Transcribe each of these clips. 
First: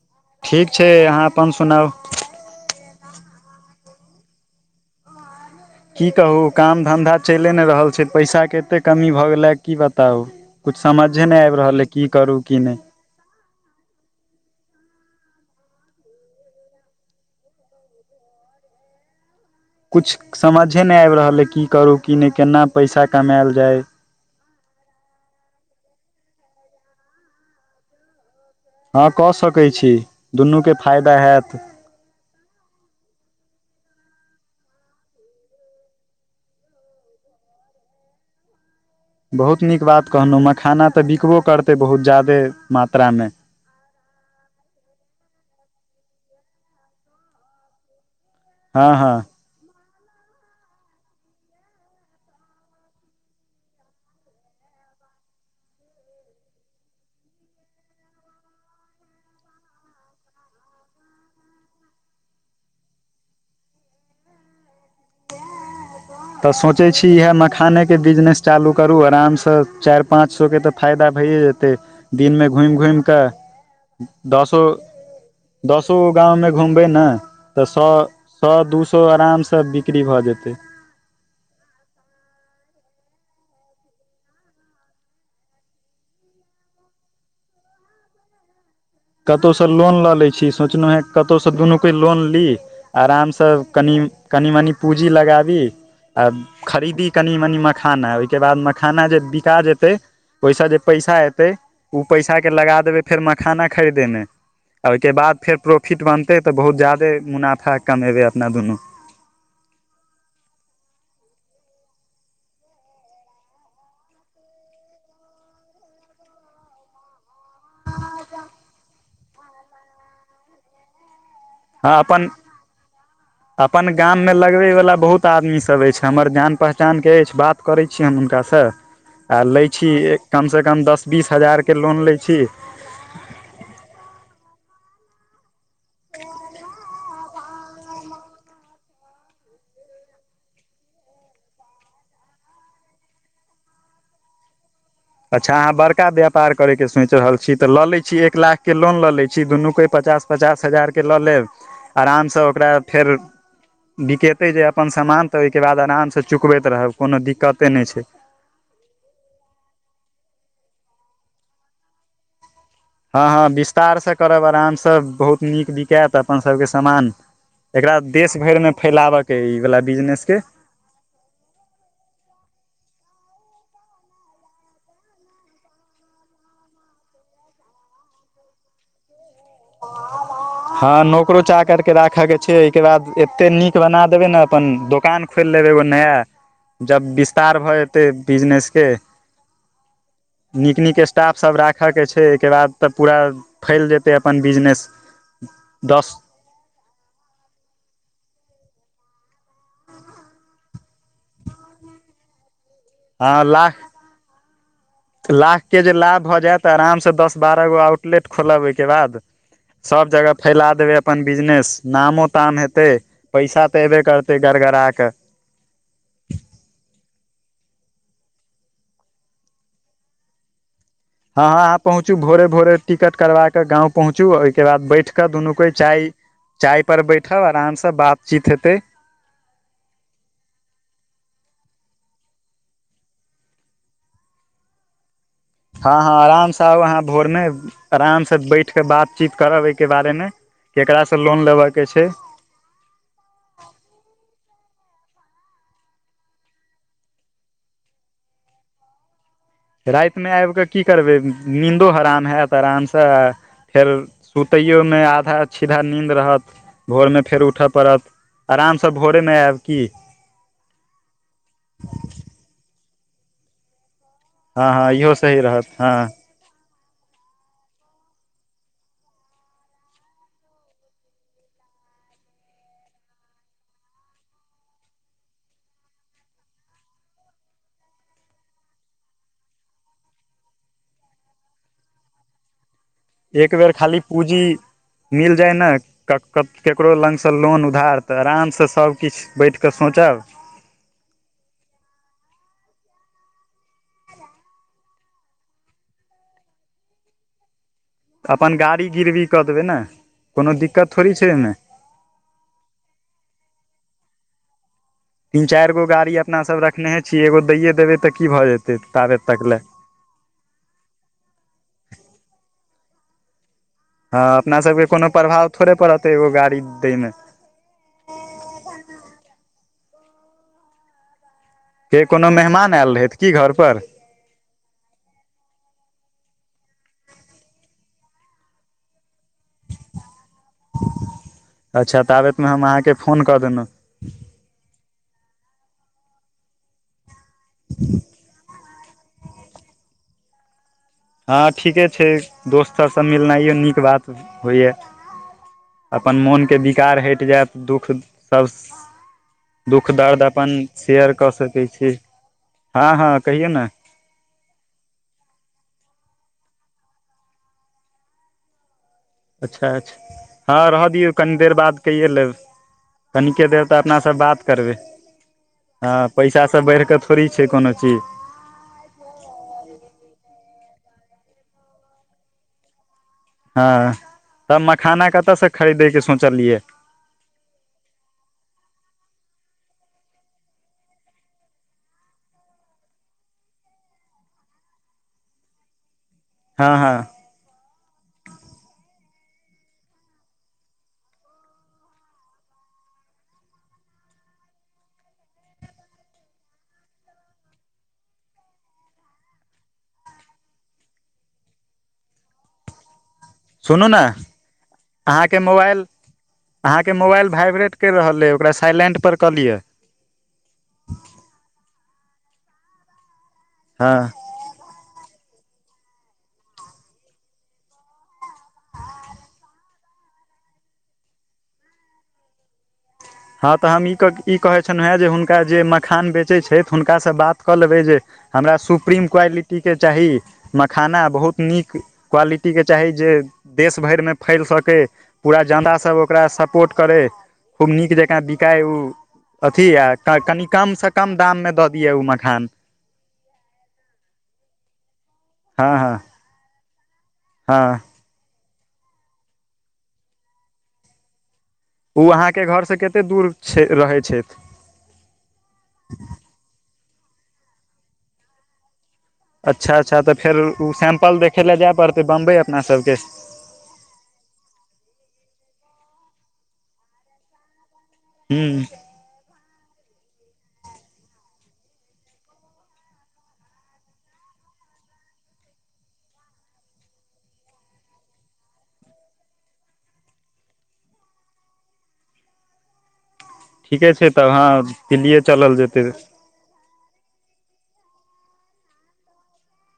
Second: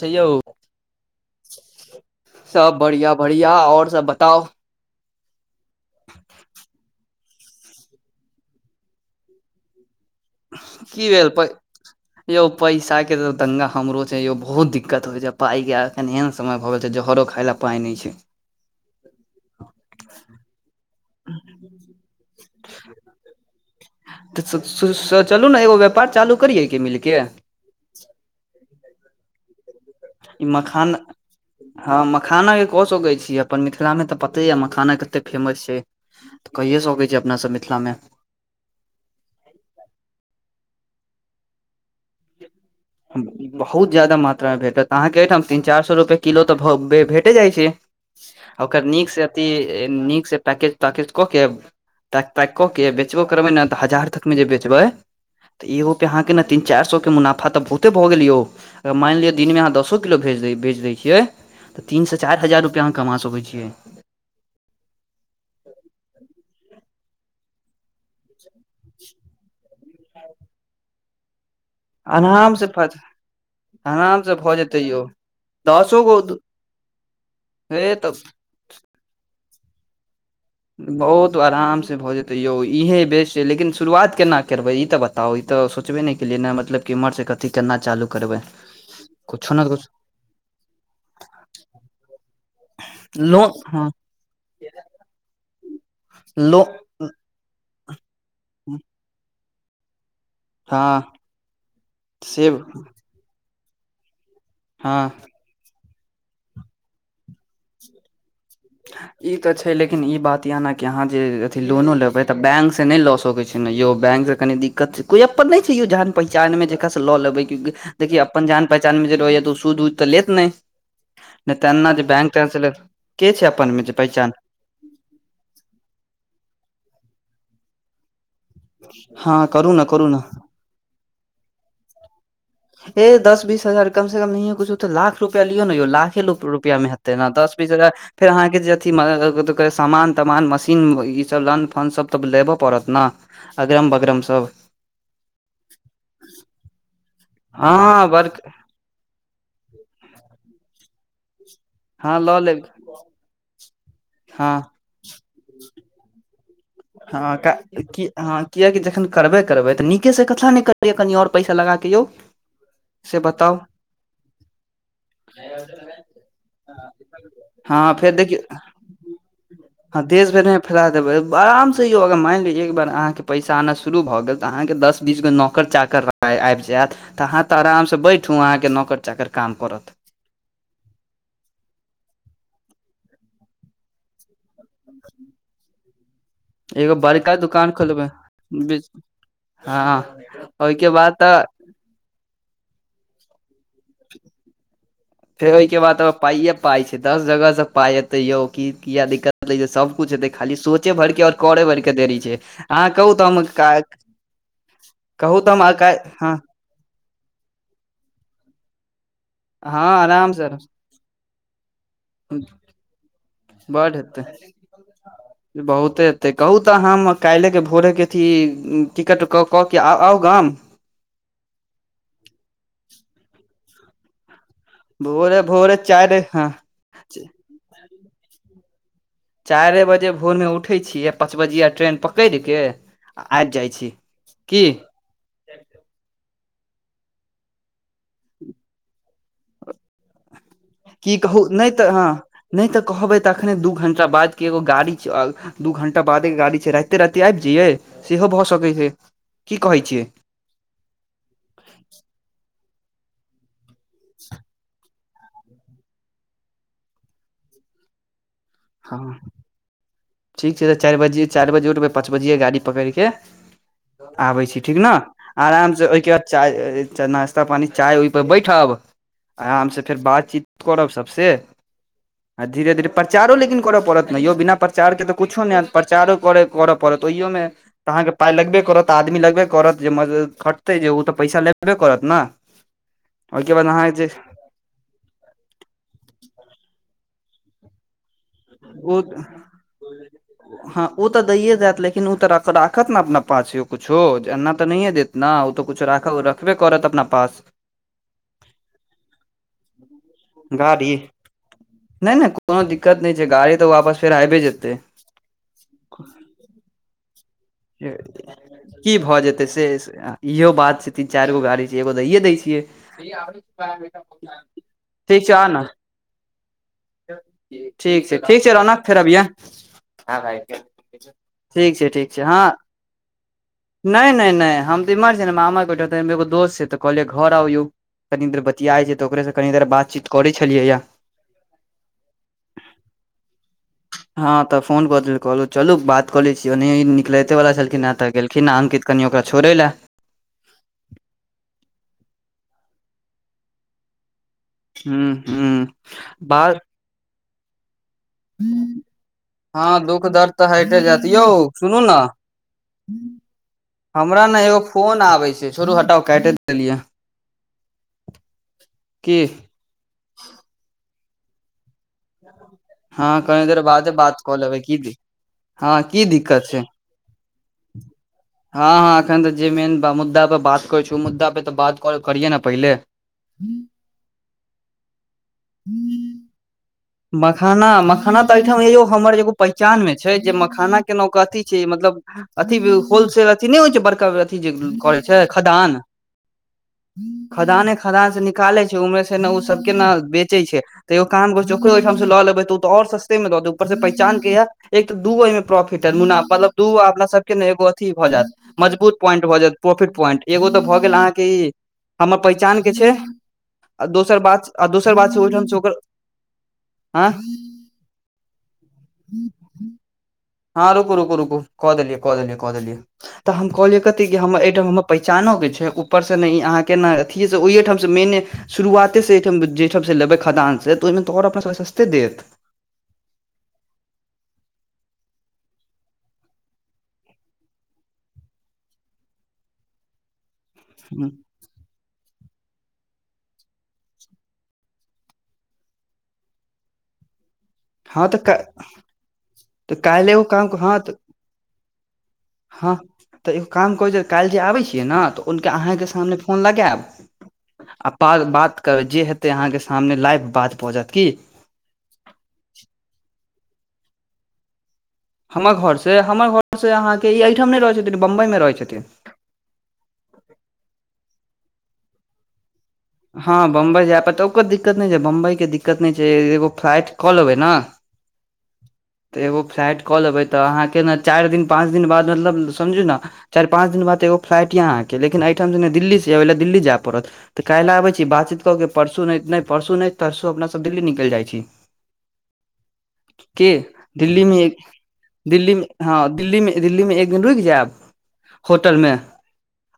छै यौ। ठीक छै अहाँ अपन सुनाउ। सब बढ़िआँ बढ़िआँ, और सब बताउ। की कहू काम धन्धा चैले नहि रहल छै, पैसा के एते कमी भऽ गेले की बताउ। कुछ समझे नहि आबि रहल अइ की करू की नहि। चाय के त। तंगा हमरो छै यौ बहुत दिकत होइ छै पाइके एखन एहन समय भऽ गेल छै जहरो खाइ ले पाइ नहि छै। कुछ समझे नहि आबि रहल हे की करु की नहि, केना पैसा कमायल जाय। तऽ चलू ने एगो व्यापार चालू करियैके मिलके। हँ कऽ सकैत छी। ई दुनूके मखान फायदा हैत हँ मखानाके क सकैत छी, अपन मिथिलामे तऽ पते यऽ मखाना कतेक फेमस छै। तऽ कैयै सकैत छी अपना सभ मिथिलामे। बहुत नीक बात कहकहों, मखाना तऽ बिकबो करतै बहुत ज्यादे मात्रा मे। बहुत जा्यदा मात्रा मे भेटत अहाँके एहिठाम तीन चारि सौ रुपए किलो तऽ भेटे जाइ छै। ओकर हँ नीक हँ से अथि नीक से पैकेट तैकेट कऽ के पैक तैक कऽ के बेचबो करबै ने तऽ हजार तकमे जे बेचबै एगो के नें आहके तीन चारी सौ के मुनाफा तऽ बहुते भऽ गेल यौ मानि लिय दिनमे अहाँ दसो किलोज दै छियै तऽ तीनसँ चारि हजार रुपैआ अहाँ कमा सकैत छी। तऽ सोचै छी, इएह मखानाके बिजनेस आरामसँ चालू करी। चारि-पाँच सए टाकाक तऽ फायदा भइए जेतै। दिनमे आराम से घुमि फ घुमि कऽ आराम से भऽ दसो जेतै यौ दस दसो गो गाम घुमबै ने तऽ। हे तऽ सए दू सए आरामसँ बिक्री भऽ जेतै बहुत आरामसँ भऽ जेतै यौ। इएह बेस अछि, लेकिन शुरुआत केना करबै, ई तऽ बताउ। तऽ ओहि तऽ सोचबे नहि केलियै ने, मतलब कि एतयसँ ई केना चालू करबै। कुछो ने कतहुसँ कुछ लोन लऽ लेब, सोचलहुँ हँ, कतहुसँ दुनू गोटे लोन ली। आरामसँ लोन हँ कनि कनि-मनि पूँजी लगाबी आ लो कनि-मनि मखाना खरीदी। तकर बाद मखाना जे बिकत, ओहिसँ जे हँ पैसा एतै, ओहि से पैसाके फेर लगा देब। फेर मखाना खरीदेब, में हँ ओहिके बाद फेर प्रो फिट बनतै तऽ अपना दुनू गोटे बहुत जादे मुनाफा कमेबै। ई तऽ छै, लेकिन बात ई अछि जे अहाँ जे एतय लोन लेबै, तऽ बैंकसँ नहि लऽ सकैत छी। यौ, बैंकसँ कनि दिक्कत अछि। कोनो अपन नहि अछि यौ, जान-पहिचानमे जेकरासँ लऽ लेब। देखि, अपन जान-पहिचानमे जे रहत यऽ, तऽ ओ सूद-वूद तऽ लेत नहि? नहि तऽ एना हँ जे अपन बैंक-टैंकसँ लेत। के छै मे अपन जे पहचान गाममे लगबय वला बहुत आदमी सब अछि, हमर जान-पहिचानक अछि बात। करै छी हम हुनकासँ आ हँ लै करू ने छी करू ने कम कमसँ कम दस बीस हजारके लोन लै छी ए दस बीस हजार कम से कम नैहो कुछो तऽ लाख रुपैआ लियौ ने यौ, लाखे रुपैआमे हेतै ने, दस-बीस हजार। फेर अहाँके जे अथी मांगत अ अ तकर सामान तमान मशीन ईसभ लन फनसभ तऽ लेब पड़त ने अगरम बगरम सब अच्छा, अहाँ बड़का व्यापार करबाक सोचि रहल छी तऽ लऽ लै हँ छी एक वर्क लाख। के, लोन लऽ लै छी दुनू गोटे पचास-पचास हजारके लऽ लेब, हँ लऽ आरामसँ लेब ओकरा। फेर बिकेतय हँ जे अपन समान तऽ ओइके बाद आरामसँ चुकबैत रहब कोनो हँ दिक्कते कै नहि की छै हँ किएकि जखन करबे करबै तऽ नीकेसँ किएक नहि करबै, कनि आओर पैसा लगाकऽ यौ। से हँ हँ, बताउ विस्तारसँ करब, आरामसँ। बहुत नीक बिकैत अपन सभके सामान। हँ एकरा फेर देश देखियौ भरिमे फैलाबयके अछि, ई आगू बढ़यवला हँ बिजनेस देश अछि। भरि मे फैला देबय। आरामसँ यौ, अगर मानि लियौ एक बेर अहाँके पैसा एना शुरू भऽ गेल तऽ अहाँ दस-बीस गो नौकर-चाकर रख। पाइ आइब जायत तऽ अहाँ तऽ आरामसँ बैसू, अहाँके नौकर-चाकर काम करत। हँ, नोकरो-चाकर के राखे के छै, अय के बाद एतेक नीक बना देबै ने। हुं दोकान खोइल लेबै एगो नया पन एगो जखन बड़का विस्तार दुकान भऽ जेतै खोलबै बिजनेस, हँ ओहिके नीक-नीक बाद स्टाफ तऽ सभ राखब। राखके छै एकरा तऽ पूरा फैल जेतै अपन बिजनेस फेर ओयके बाद त दस पाइये पाइ छै, दस जगहसँ पाइ एतै यौ, तऽ किएक दिक्कत हेतै? सबकिछु हेतै, खाली सोचय भरिके। करै भइर के देरी छै अहां कहू त हँ हम लाख काइल् कहु त हम आकाल्हि हं तऽ आराम से दस बारह गो आउटलेट खोलब ओइके बाद हँ सब जगह आराम से फैला देबै अप अपन बिजनेस नामो ताम हेतै पैसा तऽ बड एबे हेतै करते गड़गड़ा कऽ। बहुते एतै कहू तऽ हम काइलेके भोरेके अथी टिकट कऽक अआउ गाम। हँ हँ अहाँ पहुँचू भोरे भोरे टिकट करबा केे गाँव पहुँचू के बाद बैठकेऽ भोरे दुनू कोइ भोरे चाय चारि हँ चाय पर बैठब आराम सँ बातचीत हेतै। चाइरे बजे भोरमे उठै छियैआ पाँच बजिआ ट्रेन पकइड़ के आ आइब जाइ छी की? हँ हँ आरामसँ आउ अहाँ भोरमे आरामसँ बैठ कऽ बातचीत करब अय के बारेमे। केकरा सँ लोन लेबके छै। नइ तऽ कहबै तऽ अखने दू घण्टा बादके एगो गाड़ी चऽल। दू घंटा बादेके गाड़ी छै राइते राइते आबि जइयै सेहो भऽ सकैत छै। की कहै छियै राइत मे आइब कऽ की करबै नीन्दो हराम हेत आराम सँ फेल सुतैयोमे आधा छीद्धा नीन्द रहत भोरमे फेर उठ पड़त। आरामसँ भोरेमे आयब की ठीक छै तऽ चाइर बजे चाइर बजे उठबै पाँच बजिये गाड़ी पकइड़ के। आबय छी हँ ठीक न हँ इहो सही आराम रहत स हँ ओइके बा चाय अअ चनाश्ता पानी चाय ओइपर बैठब। आराम से फेर बातचीत करब सबसे आ धीरे-धीरे परचारो लेक लेकिन करऽ पड़त ने यौ बिना प्रचार के तऽ किछो नइ हैत प्रचारो करऽ पड़त ओहियोमे तऽ अहाँके पाइ लगबे करत आदमी लगबे करत जे मज खटतै जे उ तऽ पैसा लेबे करत न। [inaudible] [inaudible] [inaudible] एक बेर खाली पूजी मिल जाय ने कक-केकरो लगसँ लोन उधार तऽ आराम सँ ओ सबकिछ बैठिकऽ सोचब। हँ उतऽ दैए जायत लेकिन ओ तऽ राखत ने अपना पाछ किछो एना तऽ नहिए देत। ना उतऽ कुछु राख रखबे करत अपना पास। अपन गाड़ी गिरबी कऽ देबै ने। कोनो गाड़ी दिक्कत थोड़ी छै ओहिमे नै नै कोनो दिक्कत नहि छै गाड़ी तऽ वापस फेर आइबे जेतै। तीन चारि गो गाड़ी अपना सब रखनेेहे छियै एगो दैए देबै तऽ की भऽ जेतै की भऽ ताबे जेतै तक ले। से इहो बात छै तीन चाइर गो गाड़ी छै एगो दैय दै छियै। हँ अपना सबके कोनो ठीक छै आ प्रभाव ने थोड़े पड़त एगो गाड़ी दय मे। ठीक छै ठीक छै रौनक फेर अभिहे ह भाई ठीक छै। के कोनो हाँ मेहमान आयल रहथि की घर पर नै नै नै हम [unintelligible] दोस्त छै तऽ कहलियै घर आउ यौ। कनी देर बतियाइ छै तऽ ओकरे से कनी देर बातचीत करै छलियै। या अच्छा ताबैतमे हम अहाँके फोन कऽ देलहुँ। हँ तऽ फोन कऽ देल कहलू चलू बात कऽ ले छीयै ओनहिये ई निकलेतै वाला छलखिन हें तऽ गेलखिन अंकित कनि ओकरा छोड़ै लऽ। हँ ठीके छै दोस्त सबसँ मिलनाइये नीक बात। होइए हुँ हुँ अपन मोनके बात विकार हैट जायत दुःख [unintelligible] हँ दुःख दर्द तऽ अपन हटे जायत शेयर यौ कऽ सकै सुनू छीयै ने हँ-हँ कहियौ नऽ। हमरा न एगो फोन आबे छै छोरु हटाउ काइटे देलियै। की अच्छा अच्छा हँ रहऽ दियौ कनि देर बाद कइए लेब। हँ कनिके कनी देर तऽ बादे अपना सब कऽ बात लेबै करबै। की की हँ, पैसा दिक्कत से छै बैढ़ कऽ थोड़ी छै कोनो चीज। हँ -हँ, एखन तऽ जे मेन ब मुद्दा पर बात करै छै, ओ मुद्दा पे तऽ बात करिये ने पहिले। [inaudible] हँ तब मखाना कतऽ से खरीदेके सोचलियै? मखाना मखाना तऽ एहिठाम यौ हमर एगो पहिचान मे छै, जे मखाना के न क ओ अथी छै। मतलब अथी इ होलसेल अथी नय होइ छै, बड़का अथी जे करै छै खदान। हँ हँ [inaudible] खदाने खदान से निकालै छै, उम्हरे से ने ओ सबके न बेचय छै, तैयो काम ओकरो ओहिठाम से लेब तऽ, और सस्ते मे दऽ देत, ऊपर से पहचान के यै। एक तऽ दूगो अयमे प्रोफिट अय, मुना मतलब दू गो अपना सबके के ने एगो अथी भऽ जैत। मजबूत पॉइंट भऽ जैत, प्रोफिट पॉइंट एगो तऽ भऽ गेल अहाँके ई हमर पहिचान के छै, आ सुनू ने दोसर बात! आ दोसर बात छै, अहाँके ओहिठाम से ओकर मोबाइल अहाँके आँ मोबाइल भाइब्रेट कैर रहल अइ, ओकरा साइलेंटपर कऽ लिअ। हँ रुकु- रुकु -रुकु कऽ देलियै, कऽ देलियै, कऽ देलियै, तऽ हम कहलिय हँ कथि कि, हमर अइठाम हमर पहिचानोक के छै, ऊपरसँ ने ई अहाँके ने अथीए से ओहिएठामसँ मेने शुरुआत [unintelligible] जे ठाम से लेबै खदान से तऽ ओइमे तो और अपनाके सस्ते देत। हँ तऽ हम ई ई कहै छन हे जे, हुनका जे मखान बेचै छै, हुनकासँ बात कऽ लेबै जे हमरा सुप्रीम क्वैटीटी के चाही, मखाना बहुत नीक क्वालिटीके चाही जे देश भैरमे फैल सकै। पूरा ज्यादा सभ ओकरा सपोर्ट करय, खूब नीक हँ जकाँ तऽ बिकाय उ। अथी तऽ य काल्हि एगो कनि काम हँ कमसँ तऽ कम दाममे दऽ दियै ओ मखान। हँ तऽ एगो काम करैत छै, काल्हि जे आबै छियै न, तऽ हुनका हँ अहाँके हँ सामने फोन लगैब। हँ। आ बात बात करब जे हेतै अहाँके सामने, लाइव बात भऽ जैत की। ओ अहाँके घर से कतेक दूर छै रहै छैथ? हमर घोरसँ, हमर घोरसँ अहाँके ई एहिठाम नहि रहैत छथिन, बम्बइमे रहैत छथिन। अच्छा! अच्छा! तऽ फेर ओ सैंपल देखय लए जाय पड़तै बम्बई अपना सबके। हाँ बम्बई जाय पड़तै, ओकरो दिक्कत नै छै, बम्बई के दिक्कत नै छै, एगो फ्लाइट कऽ लेबै नै। हुँ। तऽ एगो फ्लाइट कऽ लेबै तऽ, अहाँके ने चार दिन, पाँच दिन, बाद मतलब समझू नै। चार पाँच दिन बाद एगो फ्लाइट यए अहाँके, लेकिन एहिठामना दिल्लीसँ अबै लए दिल्ली जाय पड़तऽ। काइल आबै छी, बातचीत कऽ के, परसू नै, नै परसू नै तरसू अपना सब दिल्ली निकलि जाइ छी। के ठीके छै तऽ दिल्लीमे, हँ दिल्लीए चलल जेतै दिल्लीमे हाँ दिल्लीमे। दिल्ली मे एक दिन रुक जै्मं होटल मे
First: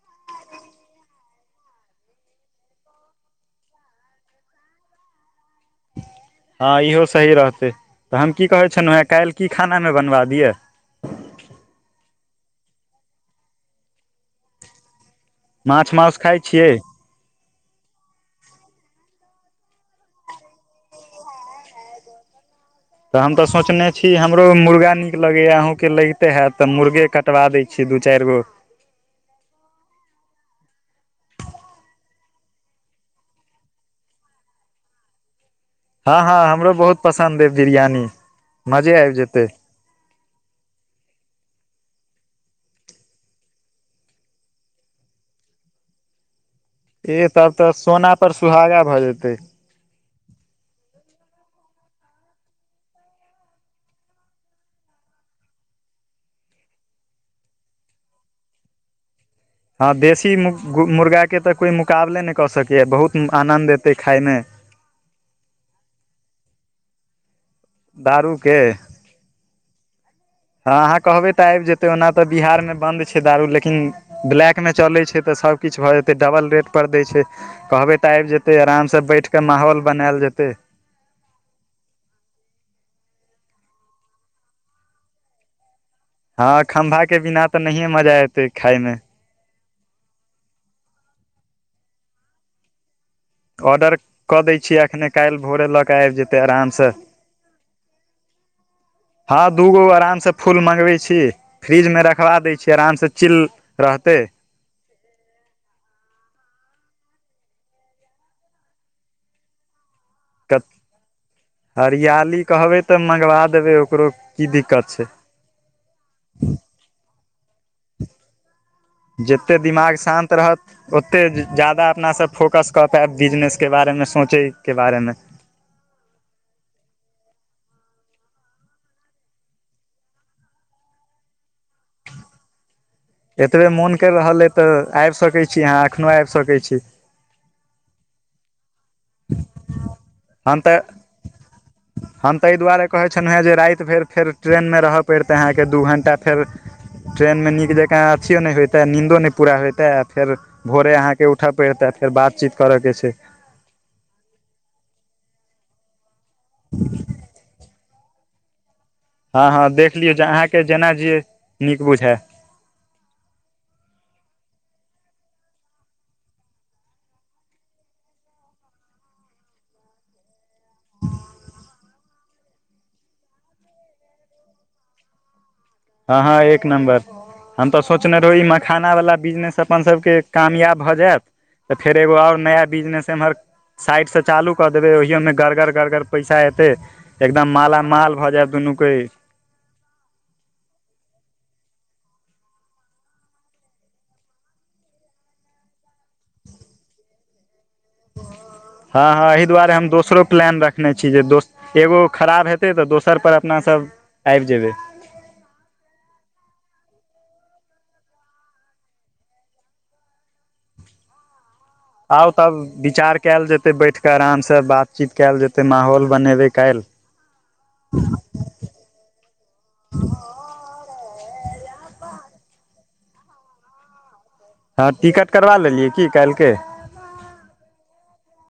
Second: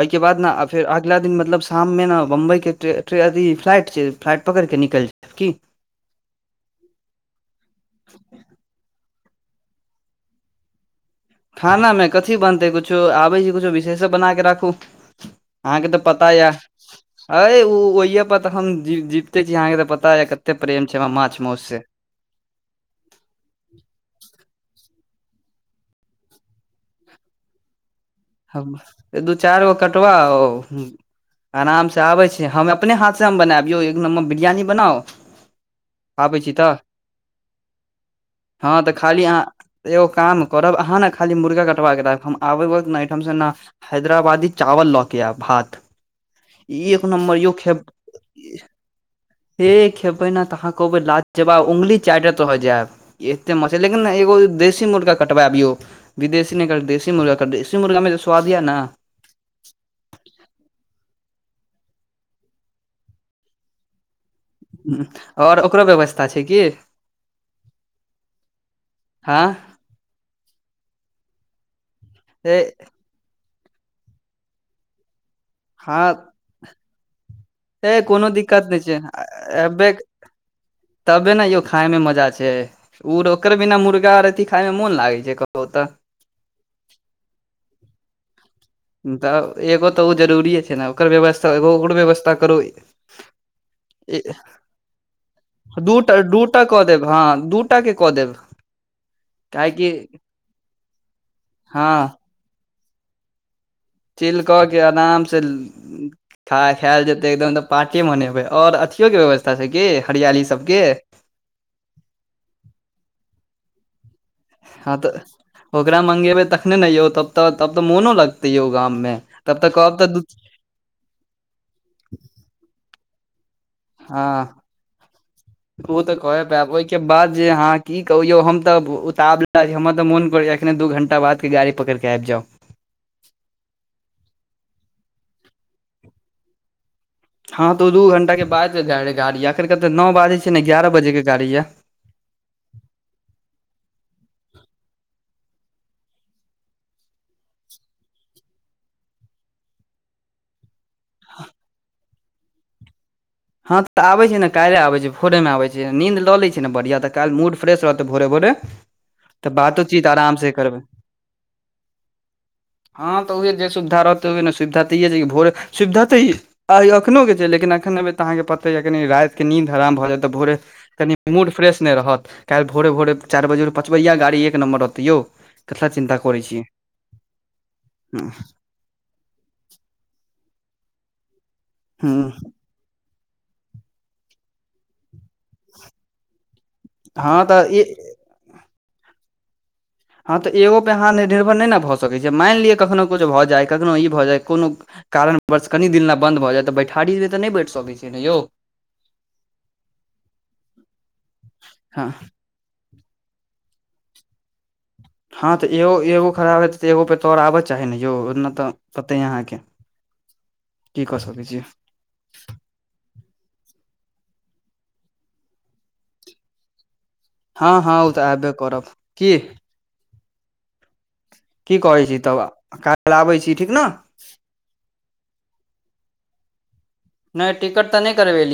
एहिके बाद नै, फेर अगला दिन मतलब शाममे ना। बम्बइके ट्रे फ्लाइट छै, फ्लाइट पकड़िकऽ निकैल जायब कि। हाँ इहो सही रहतै, हम की कहै छलहु हेँ, काइल की खानामे बनबा दियअ? खानामे कथी बनतै, कुछो आबै छै कुछो विशेषे बना कऽ राखू। अहाँके माछ तऽ मासु पता खाइ यऽ। छियै ऐ उ ओहि परऽ हम जी जीवते छी, अहाँके त पता य कतै प्रेम छै, हमरा माछ मोस से। तऽ हम तऽ सोचने छी, हमरो मुर्गा नीक लगैया, अहूँके लगिते हयत, तऽ मुर्गे कटवा दै छी दू चारी गो। दू चारी गो कटबा ओ। आरामसँ आबै छी, हम अपने हाथसँ हम बनाबियौ, एक नम्बर बिरयानी बनाउ? आबै हाँ-हाँ छी हमरो तऽ बहुत पसन्द अइ बिरयानी हँ मजे तऽ एब खाली जेतै। अहाँ एगो काम करब अहाँ न खाली मुर्गा कटवा क राखब हम आबे वक्त नाइट हम स ना हैदराबादी चावल ल के ऐब भात ई एक नम्बर यौ खे के भऽ जेतै ऐ खेबै न तऽ अहाँ कहबै लाजजबा उंगली चाटे तऽ रह जेयब। एते मछली लेकिन एगो देशी मुर्गा कटबैब यौ। विदेशी नै कर, देसी मुर्गा कर दे देसी मुर्गा में जे स्वाद यै न हाँ देशी मु-गु- मुर्गाके तऽ कोइ मुकाबले नयि कऽ सकैए बहुत आनन्द एतै खाइमे। हम्म और ओकरो व्यवस्था छै की? दारूके- - हाँ। हाँ अहाँ कहबे तऽ आब जेते ओना तऽ ए बिहार में बन्द- - छै दारू लेकिन ब्लैक में चले छै त सब किछ भए हँ जेतै डबल रेट पर दैय छै। कहबै ए तऽ कोनो आब जेतै दिक्कत नहि आराम छै स बैठ के माहौल एबे बनैल जेते। तबे नै यौ खाइमे मजा छैई। ओ ओकर बिना मुर्गारथि खाइमे मोन लागै छै कहुँ तऽ - - हाँ खम्भा के बिना तऽ नहिये मजा एते खाइमे। तऽ एगो तऽ ओ जरूरिए छै नै ओकर व्यवस्था एगो ओकर व्यवस्था करू। ऑर्डर ई कऽ दै छियै एखने काल्हि भोरे लऽ कऽ दूटा आबि जेतै दूटा कऽ आरामसँ दैब हां दूटा के कऽ दैब। हाँ दूगो आराम से फूल मंगवे छी फ्रीज हँ में रखवा दैय छी। आराम से चिल रहते। फिर कह आराम से- - खाइ खाइल जेतै एकदम तऽ पार्टी मनेबै ओर अथियो के व्यवस्था छै कि हरियाली सबके- - हरियाली कहबै तऽ मँगबा देबै ओकरो- - हाँ तऽ ओकरा मंगेबै तखने नै यौ तब- - तऽ तब तऽ मोनो लगते यौ गाममें जतेक तब तऽ दिमाग कहब दु- शान्त - रहत ओतेक ज्यादा अपनासँ फोकस कऽ के बिजनेसके बारेमे सोचैके बारेमे - - उ तऽ कहि पायब ओहिके बाद जे अहाँ की कहौ यौ हम तऽ उताबला छी हमरा तऽ मोन करैएया। कखन दू घण्टा बादके गाड़ी पकड़िके आब जाउ। एतबे मोन करि रहल अइ तऽ आबि सकै छि, अहाँ एखनो आबि सकै छि। हँ तऽ ओ दू घं्टा के बाद जाय रहै गाड़ी अखेन कहते नओ बाजै छै हम ने तऽ एगारह बजे के गाड़ी यए। हम ताहि दुआरे कहै छलहुँ हेँ जे राति भरि फेर ट्रेनमे रहय पड़तै अहाँकेँ दू घण्टा फेर- - ट्रेन मे नीक जका अथियो नहि होयइते नीन्दो नहि पूरा होयइते आ फेर- - भोरे अहाँके उठऽ पड़तै फेर बातचीत करऽ के छैई। हँ तऽ आबैत छै ने काल्हि आबैत छै भोरेमे आबैत छै नीन्द लऽ लै ई छै, ने बढ़िआँ तऽ काल्हि मूड फ्रेश रहतै भोरे -भोरे- - हँ -हँ देख लियौ जे अहाँके जेना जे नीक बुझै। हँ तऽ उएह जे सुविधा रहतै उएह ने सुविधा तऽ यै जे भोर सुविधा तऽ ई - आइ एखनोके छैई लेकिन एखन अबै तऽ अहाँकेँ पते यए कनि रातिके नीन्द हराम भऽ जायतऽ भोरे- - कनि मूड फ्रेश नहि रहत काल्हि भोरे -भोरे चारि बजे पाँचबै जिया गाड़ी एक नम्बर रहतै यौ। कथला चिन्ता हँ -हँ करै छियै एक नम्बर हम तऽ सोचने रहौ हूँ ईम्हर। खाना बला बिजनेस अपन सबके कामयाब भऽ जायत तऽ फेर एगो आओर नया - - बिजनेस एम्हर साइड से चालू क देबे ओहीयो मे - - गड़गड़ -गड़गड़ पैसा एते हँ एकदम तऽ ई माला- माल भऽ जायब दुनू कोई - - हँ तऽ एगोपर अहाँ निर्भर नहि ने भऽ सकै छीयै मानि लिअ कखनहु किछु भऽ जाय कखनहु ई भऽ जाय कोनो- - कारणवश कनी दिन लाबन्द भऽ जायत तऽ बैठारी तऽ नहि बैठ सकै छि। हँ हँ एहि दुआरे हम दोसरो प्लान रखने छी जे दोस एगो हँ खराब हे तै तऽ दोसर पर अपना सब आबि जेबै। हँ तऽ एगो एगो खराब हेतै तऽ एगो पे तोर आबऽ चाही ने यौ ओतना तऽ पते अहाँके। की क सकै छिय। आउ तब विचार कएल जेतै बैठ कऽ आराम सँ बातचीत कएल जेतै माहौल बनेबै काल्हि। हँ हँ ओ तऽ एबे करब। की की कहै छी तब काल्हि आबै छी ठीक नऽ। हँ टिकट करबा लेलियै की काल्हिके? नहि टिकट त नै करवेलि।